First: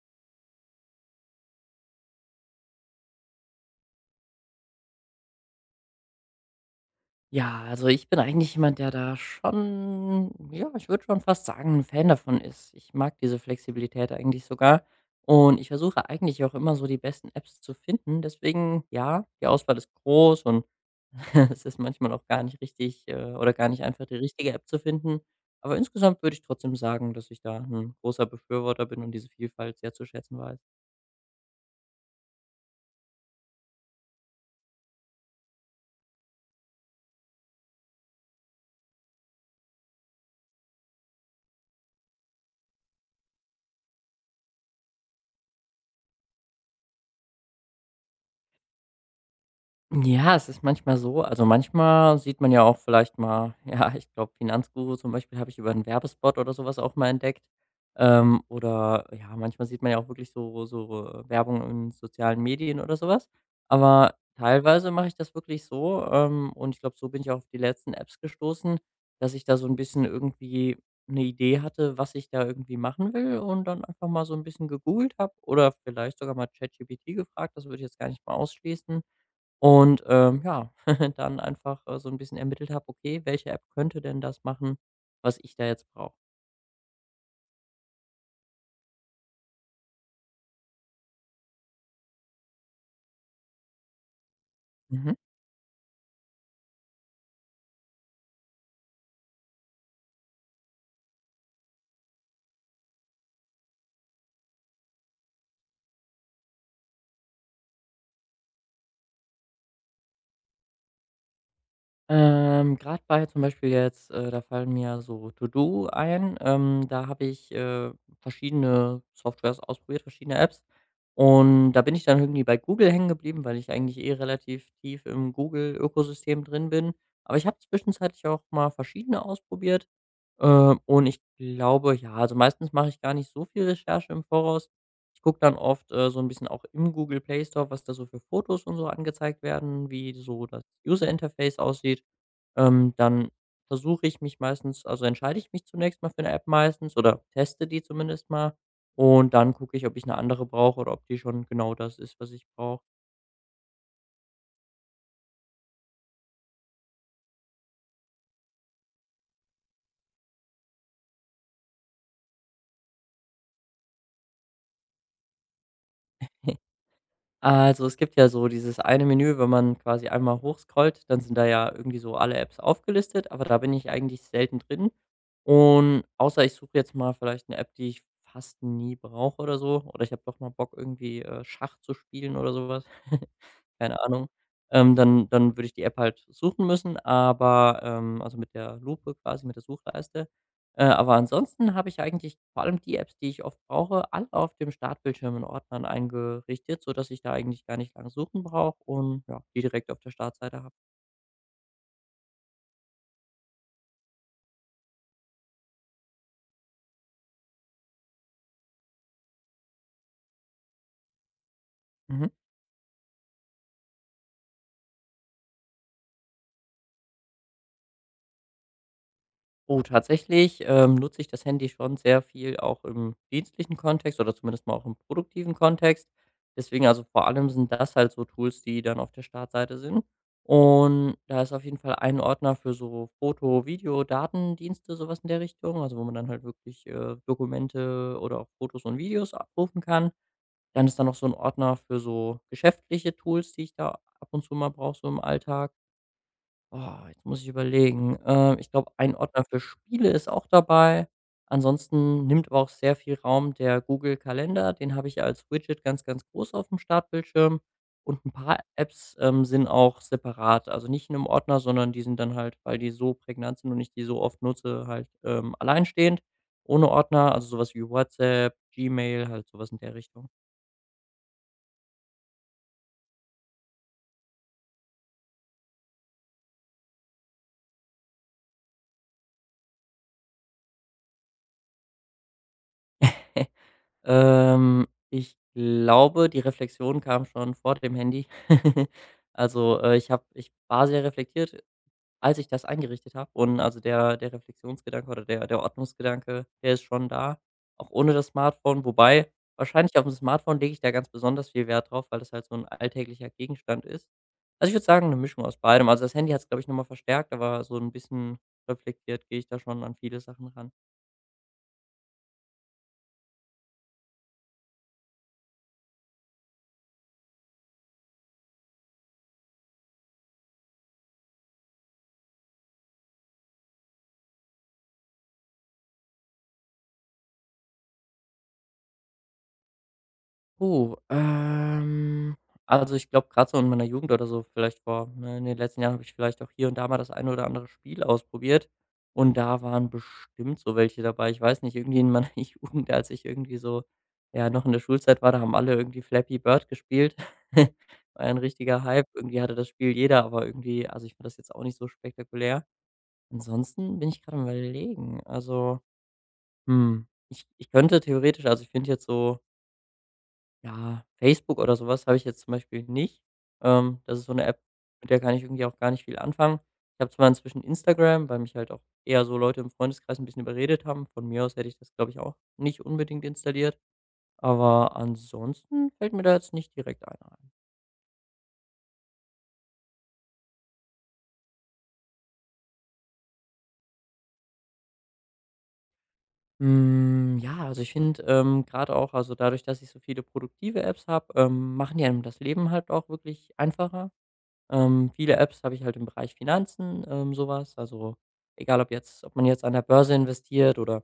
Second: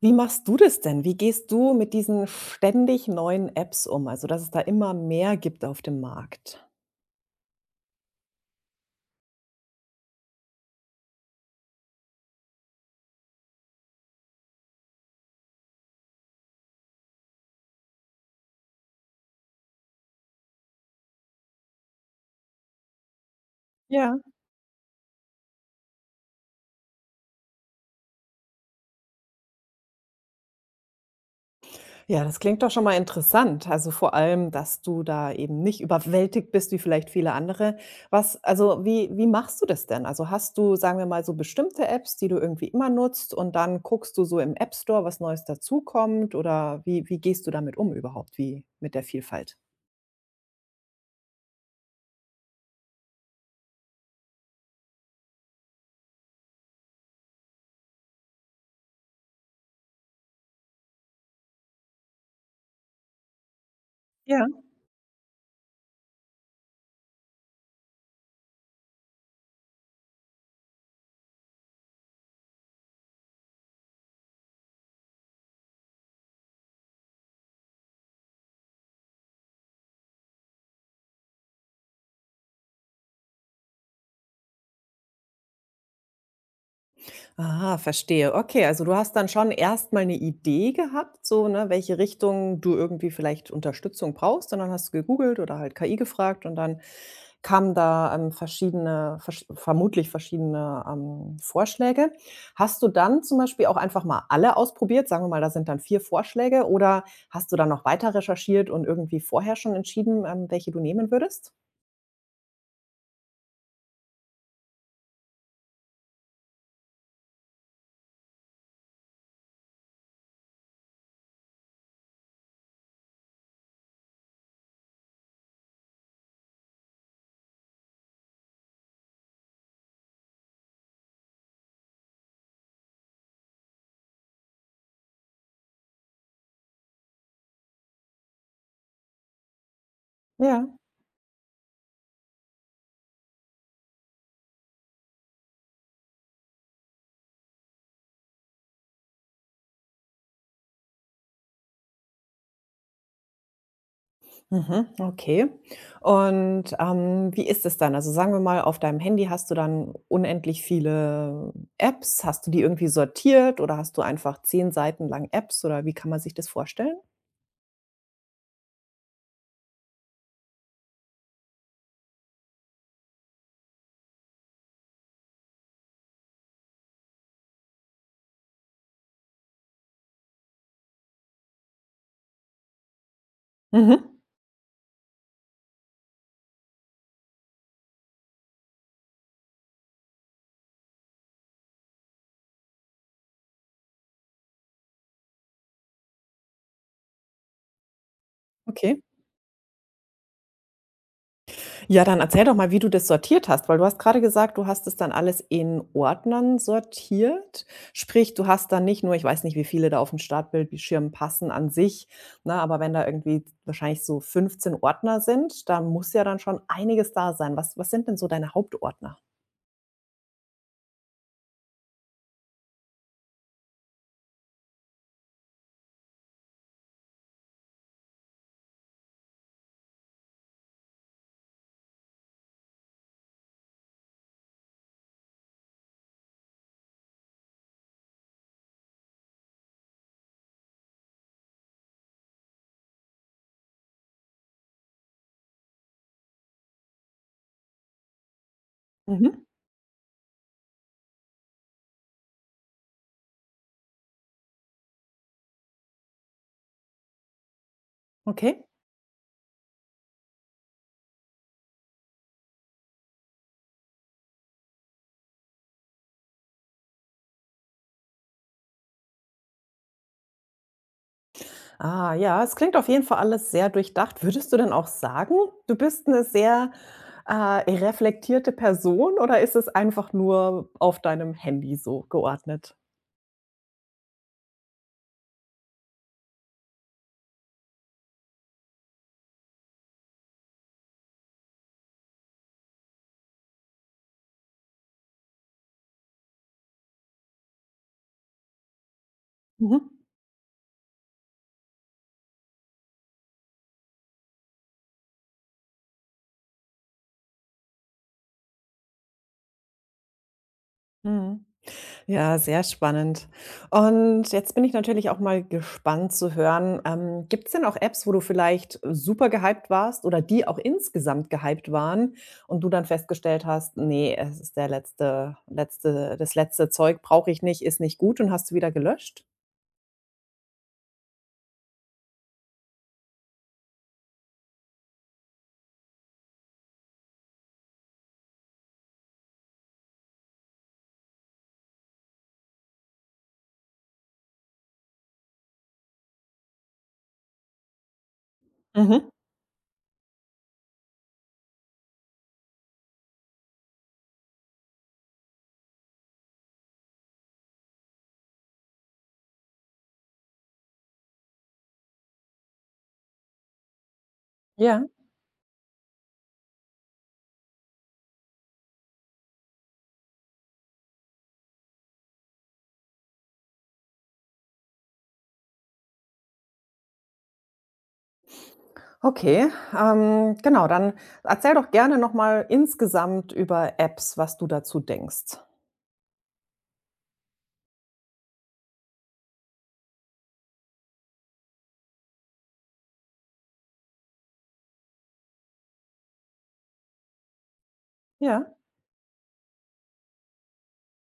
Wie machst du das denn? Wie gehst du mit diesen ständig neuen Apps um? Also, dass es da immer mehr gibt auf dem Markt. Ja, also ich bin eigentlich jemand, der da schon, ja, ich würde schon fast sagen, ein Fan davon ist. Ich mag diese Flexibilität eigentlich sogar und ich versuche eigentlich auch immer so die besten Apps zu finden. Deswegen, ja, die Auswahl ist groß und es ist manchmal auch gar nicht richtig, oder gar nicht einfach, die Ja. richtige App zu finden. Aber insgesamt würde ich trotzdem sagen, dass ich da ein großer Befürworter bin und diese Vielfalt sehr zu schätzen weiß. Ja, das klingt doch schon mal interessant. Also, vor allem, dass du da eben nicht überwältigt bist wie vielleicht viele andere. Was also, wie machst du das denn? Also, hast du, sagen wir mal, so bestimmte Apps, die du irgendwie immer nutzt und dann guckst du so im App Store, was Neues dazukommt oder wie gehst du damit um überhaupt, wie mit der Vielfalt? Ja, es ist manchmal so. Also manchmal sieht man ja auch vielleicht mal, ja, ich glaube, Finanzguru zum Beispiel habe ich über 'n Werbespot oder sowas auch mal entdeckt. Oder ja, manchmal sieht man ja auch wirklich so Werbung in sozialen Medien oder sowas. Aber Ja. teilweise mache ich das wirklich so, und ich glaube, so bin ich auch auf die letzten Apps gestoßen, dass ich da so ein bisschen irgendwie eine Idee hatte, was ich da irgendwie machen will und dann einfach mal so ein bisschen gegoogelt habe oder vielleicht sogar mal ChatGPT gefragt. Das würde ich jetzt gar nicht mal ausschließen. Und, ja, dann einfach, so ein bisschen ermittelt habe, okay, welche App könnte denn das machen, was ich da jetzt brauche. Aha, verstehe. Okay, also du hast dann schon erst mal 'ne Idee gehabt, so, ne, welche Richtung du irgendwie vielleicht Unterstützung brauchst und dann hast du Mhm. gegoogelt oder halt KI gefragt und dann kamen da, verschiedene versch vermutlich verschiedene, Vorschläge. Hast du dann zum Beispiel auch einfach mal alle ausprobiert? Sagen wir mal, da sind dann 4 Vorschläge oder hast du dann noch weiter recherchiert und irgendwie vorher schon entschieden, welche du nehmen würdest? Grad bei zum Beispiel jetzt, da fallen mir so To-Do ein, da habe ich, verschiedene Softwares ausprobiert, verschiedene Apps. Und da bin ich dann irgendwie bei Google hängen geblieben, weil ich eigentlich eh relativ tief im Google-Ökosystem drin bin. Aber ich habe zwischenzeitlich auch mal verschiedene ausprobiert. Und ich glaube, ja, also meistens mache ich gar nicht so viel Recherche im Voraus. Ich gucke dann oft so ein bisschen auch im Google Play Store, was da so für Fotos und so angezeigt werden, wie so das Ja. User Interface aussieht. Dann versuche ich mich meistens also entscheide ich mich zunächst mal für eine App meistens oder teste die zumindest mal und dann gucke ich, ob ich eine andere brauche oder ob die schon genau das ist, was ich brauche. Mhm, okay. Und, wie ist es dann? Also, sagen wir mal, auf deinem Handy hast du dann unendlich viele Apps. Hast du die irgendwie sortiert oder hast du einfach zehn Seiten lang Apps oder wie kann man sich das vorstellen? Also, es gibt ja so dieses eine Menü, wenn man quasi einmal hochscrollt, dann sind da ja irgendwie so alle Apps aufgelistet, aber da bin ich eigentlich selten drin. Und außer ich suche jetzt mal vielleicht eine App, die ich fast nie brauche oder so, oder ich habe doch mal Bock, irgendwie, Schach zu spielen oder sowas. Keine Mhm, Ahnung. Dann würde ich die App halt suchen müssen, aber, also, mit der Lupe quasi, mit der Suchleiste. Aber ansonsten habe ich eigentlich vor allem die Apps, die ich oft brauche, alle auf dem Startbildschirm in Ordnern eingerichtet, sodass ich da eigentlich gar nicht lang suchen brauche okay. und ja, die direkt auf der Startseite habe. Ja, dann erzähl doch mal, wie du das sortiert hast, weil du hast gerade gesagt, du hast es dann alles in Ordnern sortiert. Sprich, du hast dann nicht nur ich weiß nicht, wie viele da auf dem Startbildschirm passen an sich, Mhm. ne, aber wenn da irgendwie wahrscheinlich so 15 Ordner sind, da muss ja dann schon einiges da sein. Was sind denn so deine Hauptordner? Oh, tatsächlich, nutze ich das Handy schon sehr viel auch im dienstlichen Kontext oder zumindest mal auch im produktiven Kontext. Deswegen, also vor allem sind das halt so Tools, die dann auf der Startseite sind. Und da ist auf jeden Fall ein Ordner für so Foto, Video, Datendienste, sowas in der Richtung, also wo man dann halt wirklich Dokumente oder auch Fotos und Videos abrufen kann. Dann ist da noch so ein Ordner für so geschäftliche Tools, die ich da ab und zu mal brauche, so im Alltag. Ah, jetzt muss ich überlegen. Ich glaube, ein Mhm, Ordner für Spiele ist auch dabei. Ansonsten nimmt aber auch sehr viel Raum der Google-Kalender. Den habe ich ja als Widget ganz, ganz groß auf dem Startbildschirm. Und ein okay. paar Apps sind auch separat. Also nicht in einem Ordner, sondern die sind dann halt, weil die so prägnant sind und ich die so oft nutze, halt alleinstehend, ohne Ordner. Also sowas wie WhatsApp, Gmail, halt sowas in der Richtung. Ah ja, es klingt auf jeden Fall alles sehr durchdacht. Würdest du denn auch sagen, du bist eine sehr, reflektierte Person oder ist es einfach nur auf deinem Handy so geordnet? Ich glaube, die Reflexion kam schon vor dem Handy. Also, ich war sehr reflektiert, als ich das eingerichtet habe und also der Reflexionsgedanke oder der Ordnungsgedanke, der ist schon da, auch ohne das Smartphone. Wobei, Mhm. wahrscheinlich aufm Smartphone lege ich da ganz besonders viel Wert drauf, weil das halt so ein alltäglicher Gegenstand ist. Also, ich würde sagen, eine Mischung aus beidem. Also, das Handy hat es, glaube ich, noch mal verstärkt, aber so ein bisschen reflektiert gehe ich da schon an viele Sachen ran. Mhm. Ja, sehr spannend. Und jetzt bin ich natürlich auch mal gespannt zu hören, gibt es denn auch Apps, wo du vielleicht super gehypt warst oder die auch insgesamt gehypt waren und du dann festgestellt hast: nee, es ist der letzte das letzte Zeug brauche ich nicht, ist nicht gut“, und hast du wieder gelöscht? Oh, also ich glaube, gerade so in meiner Jugend oder so, vielleicht vor ne, in den letzten Jahren habe ich vielleicht auch hier und da mal das eine oder andere Spiel ausprobiert. Und da waren bestimmt so welche dabei. Ich weiß nicht, irgendwie in meiner Jugend, als ich irgendwie so, ja, noch in der Schulzeit war, da haben alle irgendwie Flappy Bird gespielt. War ja ein richtiger Hype. Mhm. Irgendwie hatte das Spiel jeder, aber irgendwie, also ich fand das jetzt auch nicht so spektakulär. Ansonsten bin ich gerade am Überlegen. Also, hm, ich könnte theoretisch, also ich finde jetzt so ja, Facebook oder sowas habe ich jetzt zum Beispiel nicht. Das ist so eine App, Ja, mit der kann ich irgendwie auch gar nicht viel anfangen. Ich habe zwar inzwischen Instagram, weil mich halt auch eher so Leute im Freundeskreis ein bisschen überredet haben. Von mir aus hätte ich das, glaube ich, auch nicht unbedingt installiert, aber ansonsten fällt mir da jetzt nicht direkt einer ein. okay. Genau, dann erzähl doch gerne noch mal insgesamt über Apps, was du dazu denkst. Hm, ja, also ich finde, grade auch also dadurch, dass ich so viele produktive Apps habe, machen die einem das Leben halt auch wirklich einfacher. Viele Apps habe ich halt im Bereich Finanzen, so Also, Ja. egal ob man jetzt an der Börse investiert oder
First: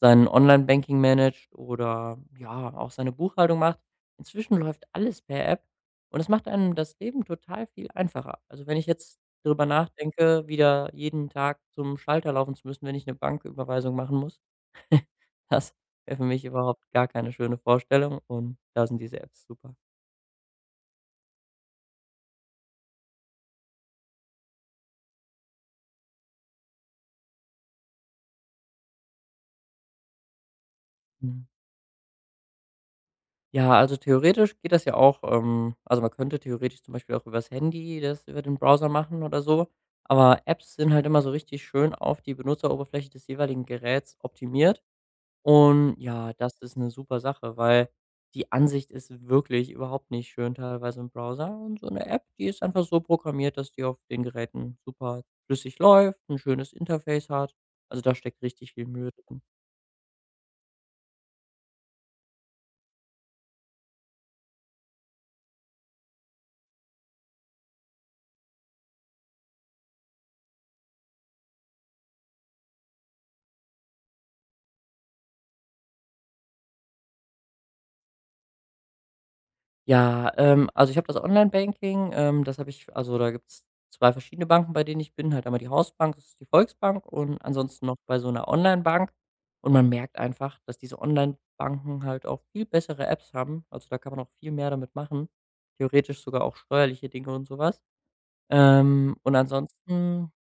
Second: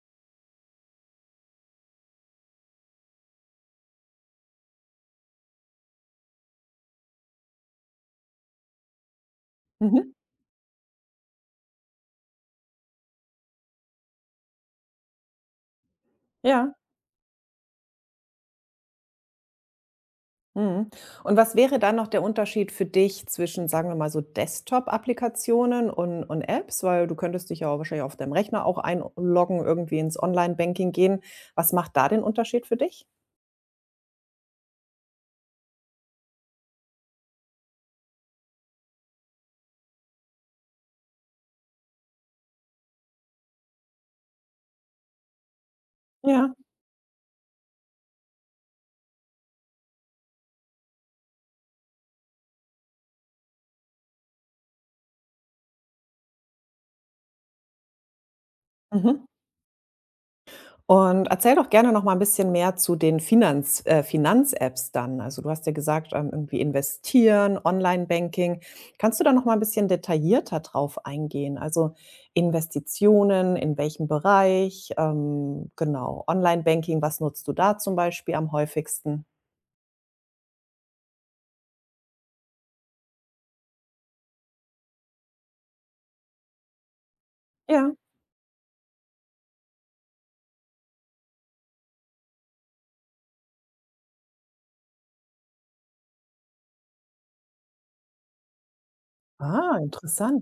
sein Online-Banking managt oder, ja, auch seine Buchhaltung macht. Inzwischen läuft alles per App und es macht einem das Leben total viel einfacher. Also, wenn ich jetzt drüber Mhm. nachdenke, wieder jeden Tag zum Schalter laufen zu müssen, wenn ich eine Banküberweisung machen muss, das wäre für mich Ja. überhaupt gar keine schöne Vorstellung und da sind diese Apps super. Mhm. Und was wäre dann noch der Unterschied für dich zwischen, sagen wir mal, so Desktop-Applikationen und Apps? Weil du könntest dich ja wahrscheinlich auf deinem Rechner auch einloggen, irgendwie ins Online-Banking gehen. Mhm. Was macht da den Unterschied für dich? Ja, also theoretisch geht das ja auch, also, man könnte theoretisch zum Beispiel auch übers Handy das über den Browser machen oder so, aber Apps sind halt immer so richtig schön auf die Benutzeroberfläche des jeweiligen Geräts optimiert. Und ja, Ja. das ist eine super Sache, weil die Ansicht ist wirklich überhaupt nicht schön teilweise im Browser und so eine App, die ist einfach so programmiert, dass die auf den Geräten super flüssig läuft, ein schönes Interface hat. Also, da steckt richtig viel Mühe Mhm. drin. Und erzähl doch gerne noch mal ein bisschen mehr zu den Finanz-Apps dann. Also, du hast ja gesagt, irgendwie investieren, Online-Banking. Kannst du da noch mal ein bisschen detaillierter drauf eingehen? Also, Investitionen, in welchem Bereich, genau, Online-Banking, was nutzt du da zum Beispiel am häufigsten? Ja, also ich habe das Online-Banking, das habe ich also da gibt es 2 verschiedene Banken, bei denen ich bin, halt einmal die Hausbank, das ist die Volksbank und ansonsten Ja. noch bei so einer Online-Bank. Und man merkt einfach, dass diese Online-Banken halt auch viel bessere Apps haben. Also, da kann man auch viel mehr damit machen, theoretisch sogar auch steuerliche Dinge und sowas. Und Ah, ansonsten interessant.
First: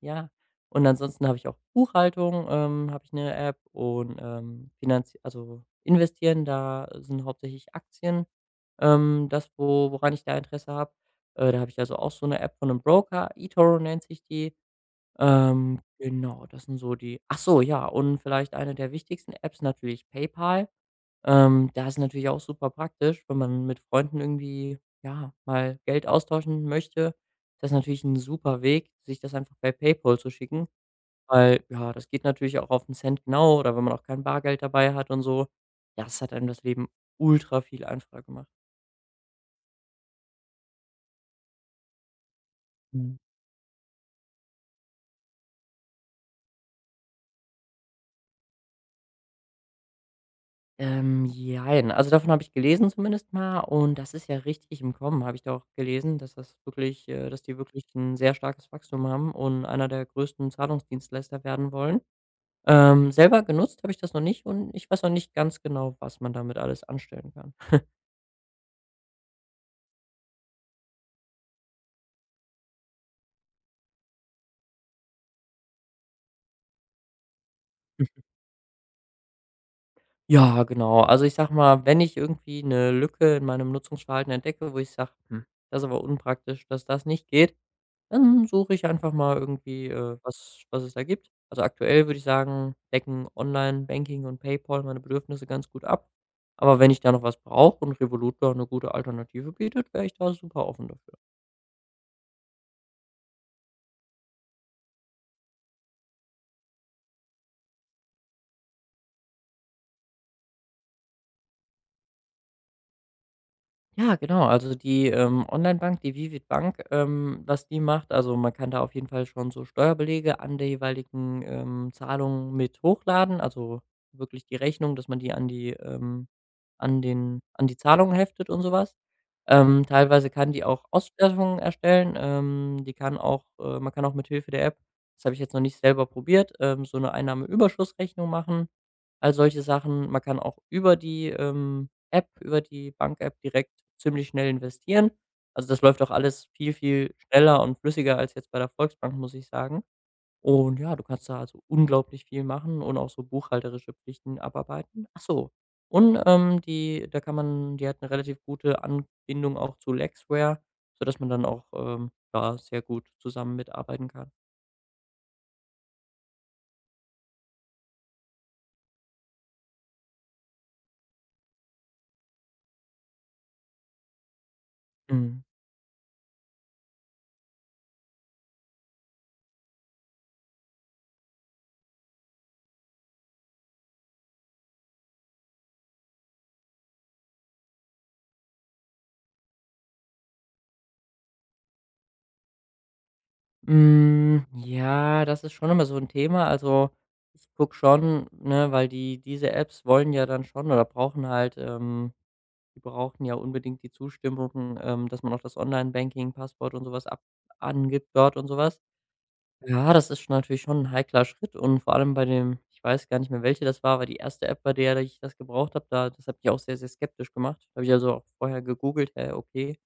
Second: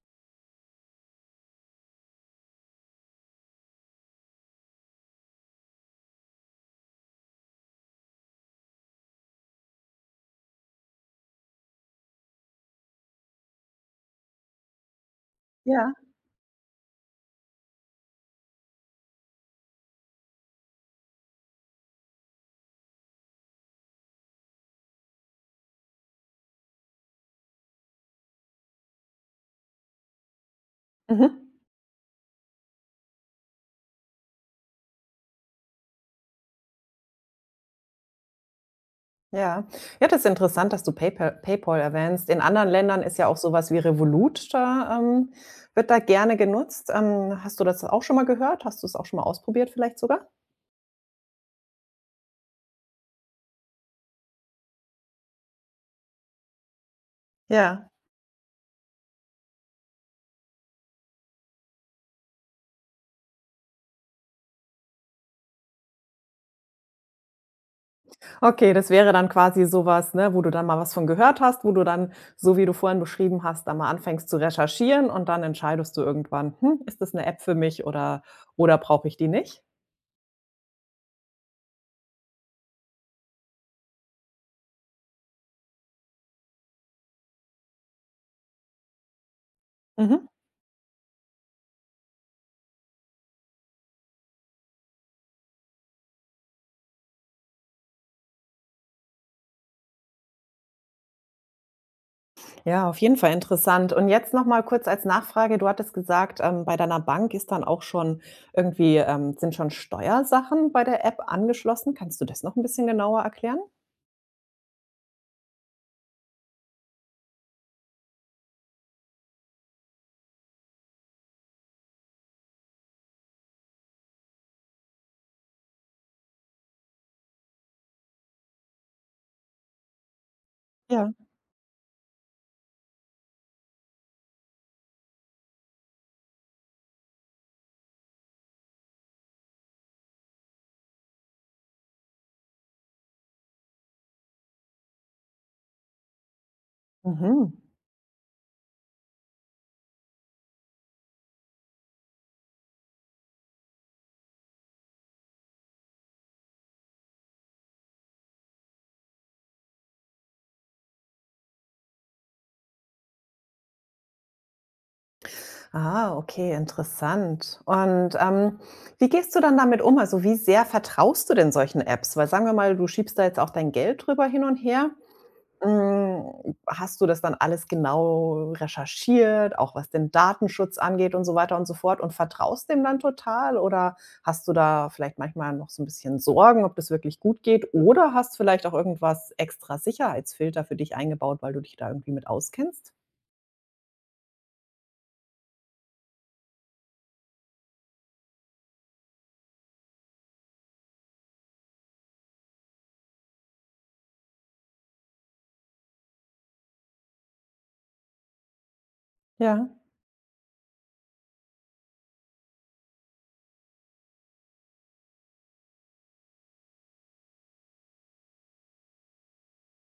ja. Und ansonsten habe ich auch Buchhaltung, habe ich eine App und, finanz also, investieren, da sind hauptsächlich Aktien, das, wo woran ich da Interesse habe. Da habe ich also auch so eine App von einem Broker, eToro nennt sich die. Ja. Genau, das sind so die ach so, ja, und vielleicht eine der wichtigsten Apps natürlich PayPal. Da ist natürlich auch super praktisch, wenn man mit Freunden irgendwie, ja, mal Geld austauschen möchte. Das ist natürlich ein super Weg, sich das einfach bei PayPal zu schicken, Mhm. weil, ja, das geht natürlich auch auf den Cent genau oder wenn man auch kein Bargeld dabei hat und so. Ja, das hat einem das Leben ultra viel einfacher gemacht. Ja. Ja, das ist interessant, dass du PayPal erwähnst. In anderen Ländern ist Mhm. ja auch sowas wie Revolut da wird da gerne genutzt. Hast du das auch schon mal gehört? Hast du es auch schon mal ausprobiert vielleicht sogar? Jein, also davon habe ich gelesen zumindest mal und das ist ja richtig im Kommen, habe ich da auch gelesen, dass das wirklich dass die wirklich Ja. ein sehr starkes Wachstum haben und einer der größten Zahlungsdienstleister werden wollen. Selber genutzt habe ich das noch nicht und ich weiß noch nicht ganz genau, was man damit alles anstellen kann. Okay, das wäre dann quasi sowas, ne, wo du dann mal was von gehört hast, wo du dann, so wie du vorhin beschrieben hast, dann mal anfängst zu recherchieren und dann entscheidest du irgendwann: „Hm, ist das eine App für mich Hm. Oder brauche ich die nicht?“ Ja, genau. Also, ich sage mal, wenn ich irgendwie eine Lücke in meinem Nutzungsverhalten entdecke, wo ich sage: „Hm, das ist aber unpraktisch, dass das nicht geht“, dann suche ich einfach mal irgendwie, Mhm. was was es da gibt. Also, aktuell würde ich sagen, decken Online-Banking und PayPal meine Bedürfnisse ganz gut ab. Aber wenn ich da noch was brauche und Revolut da eine gute Alternative bietet, wäre ich da super offen dafür. Ja, auf jeden Fall interessant. Und jetzt noch mal kurz als Nachfrage. Du hattest gesagt, bei deiner Bank ist dann auch schon irgendwie sind schon Steuersachen bei der App angeschlossen. Kannst du das noch ein bisschen genauer erklären? Ja, genau. Also die, Onlinebank, die Vivid Bank, was die macht also man kann da auf jeden Fall schon so Steuerbelege an der jeweiligen, Zahlung mit hochladen, also wirklich die Rechnung, dass man die an die, Zahlung heftet und sowas. Teilweise kann die auch Ja. Auswertungen erstellen, die kann auch man kann auch mit Hilfe der App, das habe ich jetzt noch nicht selber probiert, so eine Einnahmeüberschussrechnung machen, all solche Sachen. Man kann auch über die App über die Bank-App direkt ziemlich schnell investieren. Also, das läuft auch alles viel, viel Mhm. schneller und flüssiger als jetzt bei der Volksbank, muss ich sagen. Und ja, du kannst da also unglaublich viel machen und auch so buchhalterische Pflichten abarbeiten. Ach so, und, die da kann man die hat eine relativ gute Anbindung auch zu Lexware, sodass man dann auch, da sehr gut zusammen mitarbeiten kann. Ah, okay, interessant. Und, wie gehst du dann damit um? Also, wie sehr vertraust du denn solchen Apps? Weil sagen wir mal, du schiebst da jetzt auch dein Geld drüber hin und her. Mhm. Hm, hast du das dann alles genau recherchiert, auch was den Datenschutz angeht und so weiter und so fort und vertraust dem dann total oder hast du da vielleicht manchmal noch so 'n bisschen Sorgen, ob das wirklich gut geht oder hast vielleicht auch irgendwas extra Sicherheitsfilter für dich eingebaut, weil du dich da irgendwie mit auskennst? Hm, ja, das ist schon immer so ein Thema. Also, ich gucke schon, ne, weil die diese Apps wollen ja dann schon oder brauchen halt die brauchen ja unbedingt die Zustimmung, dass man auch das Online-Banking, Passwort und sowas was ab angibt dort und sowas. Ja. Ja, das ist schon natürlich schon ein heikler Schritt und vor allem bei dem ich weiß gar nicht mehr, welche das war, aber die erste App, bei der ich das gebraucht habe, da das hat mich auch sehr, sehr skeptisch gemacht. Habe ich also auch vorher gegoogelt: „Hä, okay,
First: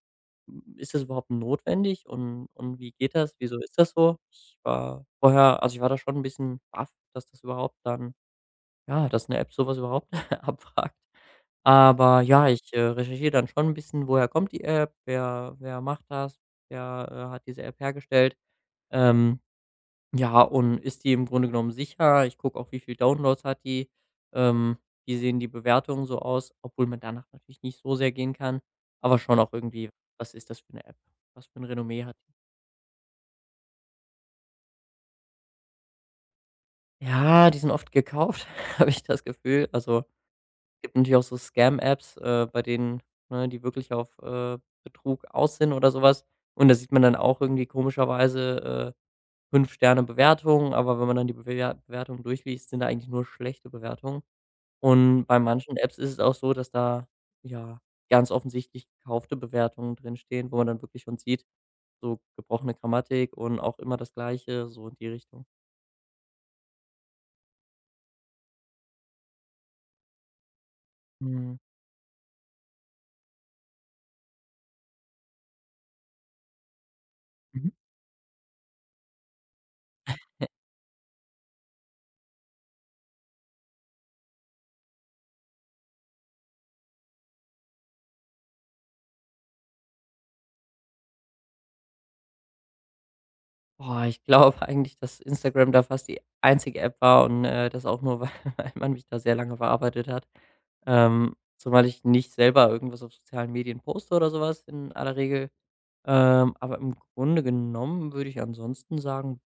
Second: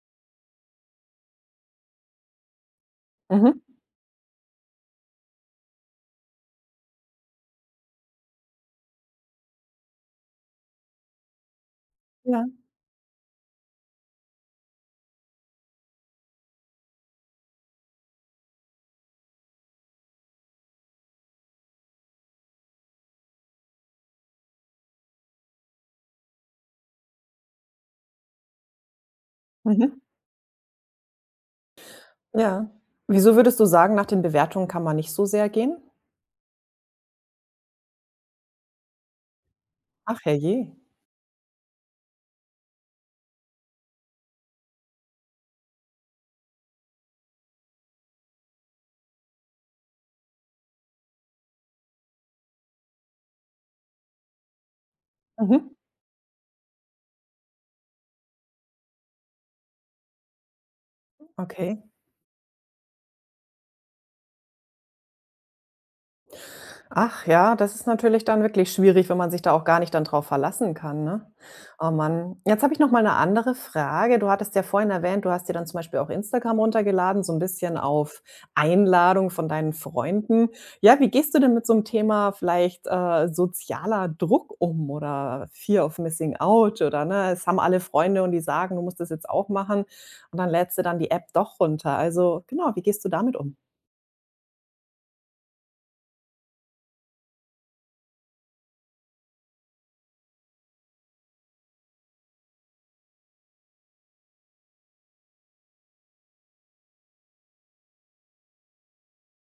hm, ist das überhaupt notwendig und wie geht das? Wieso Mhm. ist das so? Ich war vorher also, ich war da schon ein bisschen baff, dass das überhaupt dann ja, dass eine App sowas überhaupt abfragt. Aber Ja. ja, ich, recherchiere dann schon ein bisschen, woher kommt die App, wer macht das, wer, hat diese App hergestellt. Ähm ja, und ist die im Grunde genommen sicher? Ich gucke auch, wie viel Downloads hat die. Ähm, Wie sehen die Bewertungen so aus? Obwohl man danach natürlich nicht so sehr gehen kann, aber schon auch irgendwie, Mhm. was ist das für eine App? Was für ein Renommee hat die? Ja. Wieso würdest du sagen, nach den Bewertungen kann man nicht so sehr gehen? Ja, die sind oft gekauft, habe ich das Gefühl. Also, Ach, herrje. gibt natürlich auch so Scam-Apps, bei denen ne, die wirklich auf, Betrug aus sind oder sowas. Und da sieht man dann auch irgendwie komischerweise, 5 Sterne Bewertungen, aber wenn man dann die Bewertungen durchliest, sind da eigentlich nur schlechte Bewertungen. Und bei Mhm. manchen Apps ist es auch so, dass da, ja, ganz offensichtlich gekaufte Bewertungen drinstehen, wo man dann wirklich schon sieht, Okay. so gebrochene Grammatik und auch immer das Gleiche, so in die Richtung. Ach ja, das ist natürlich dann wirklich schwierig, wenn man sich da auch gar nicht dann drauf verlassen kann, ne? Mhm. Oh Mann. Jetzt habe ich noch mal eine andere Frage. Du hattest ja vorhin erwähnt, du hast dir dann zum Beispiel auch Instagram runtergeladen, so ein Mhm. bisschen auf Einladung von deinen Freunden. Ja, wie gehst du denn mit so einem Thema vielleicht, sozialer Druck um oder Fear of Missing Out oder, ne, es haben alle Freunde und die sagen, du musst das jetzt auch machen und dann lädst du dann die App doch runter. Also, genau, wie gehst du damit um? Boah, ich glaube eigentlich, dass Instagram da fast die einzige App war und, das auch nur, weil weil man mich da sehr lange verarbeitet hat. Zumal ich nicht selber irgendwas auf sozialen Medien poste oder sowas in aller Regel. Aber im Grunde genommen würde ich ansonsten sagen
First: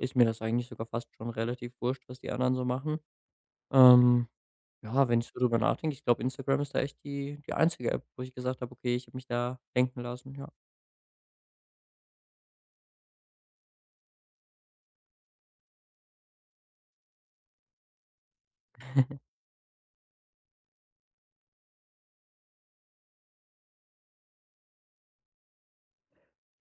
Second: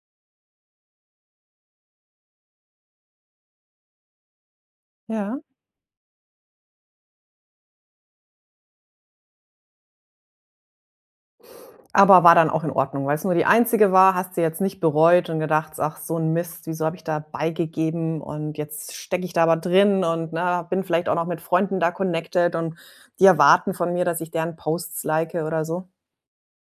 ist mir das eigentlich sogar fast schon relativ wurscht, was die anderen so machen. Ähm, ja, wenn ich Ja. so drüber nachdenke, ich glaube, Instagram ist da echt die einzige App, wo ich gesagt habe: „Okay, ich habe mich da lenken lassen“, ja. Aber war dann auch in Ordnung, weil es nur die einzige war, hast du jetzt nicht bereut und gedacht: „Ach, so ein Mist, wieso habe ich da beigegeben und jetzt stecke ich da aber drin und, ne, bin vielleicht auch noch mit Freunden da connected und die erwarten von mir, dass ich deren Posts like oder so?“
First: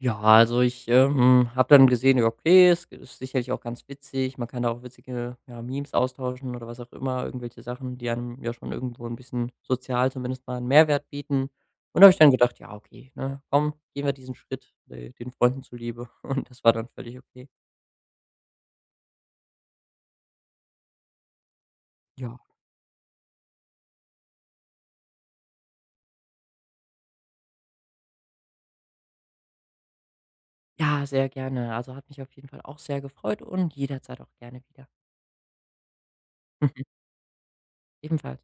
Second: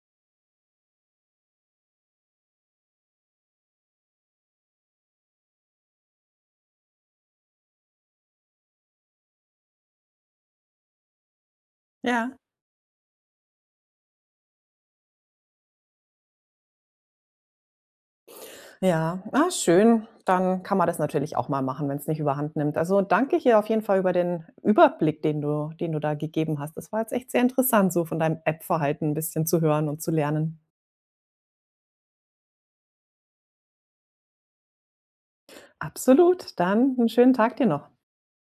Ja, also ich, habe dann gesehen, ja, okay, es ist sicherlich auch ganz witzig. Man kann da auch witzige, ja, Memes austauschen oder was auch immer, irgendwelche Sachen, die einem ja schon irgendwo ein bisschen sozial zumindest mal einen Mehrwert bieten. Und da habe ich dann Ja. gedacht: „Ja, okay, ne, komm, gehen wir diesen Schritt, den Freunden zuliebe.“ Und das war dann völlig okay. Ja, ah, schön. Dann kann man das natürlich auch mal machen, wenn es nicht Ja. überhand nimmt. Also, danke hier auf jeden Fall über den Überblick, den du da gegeben hast. Das war jetzt echt sehr interessant, so von deinem App-Verhalten ein bisschen zu hören und zu lernen. Ja, sehr gerne. Also, hat mich auf jeden Fall auch sehr gefreut und jederzeit auch gerne wieder. Absolut, dann einen schönen Tag dir noch. Ebenfalls.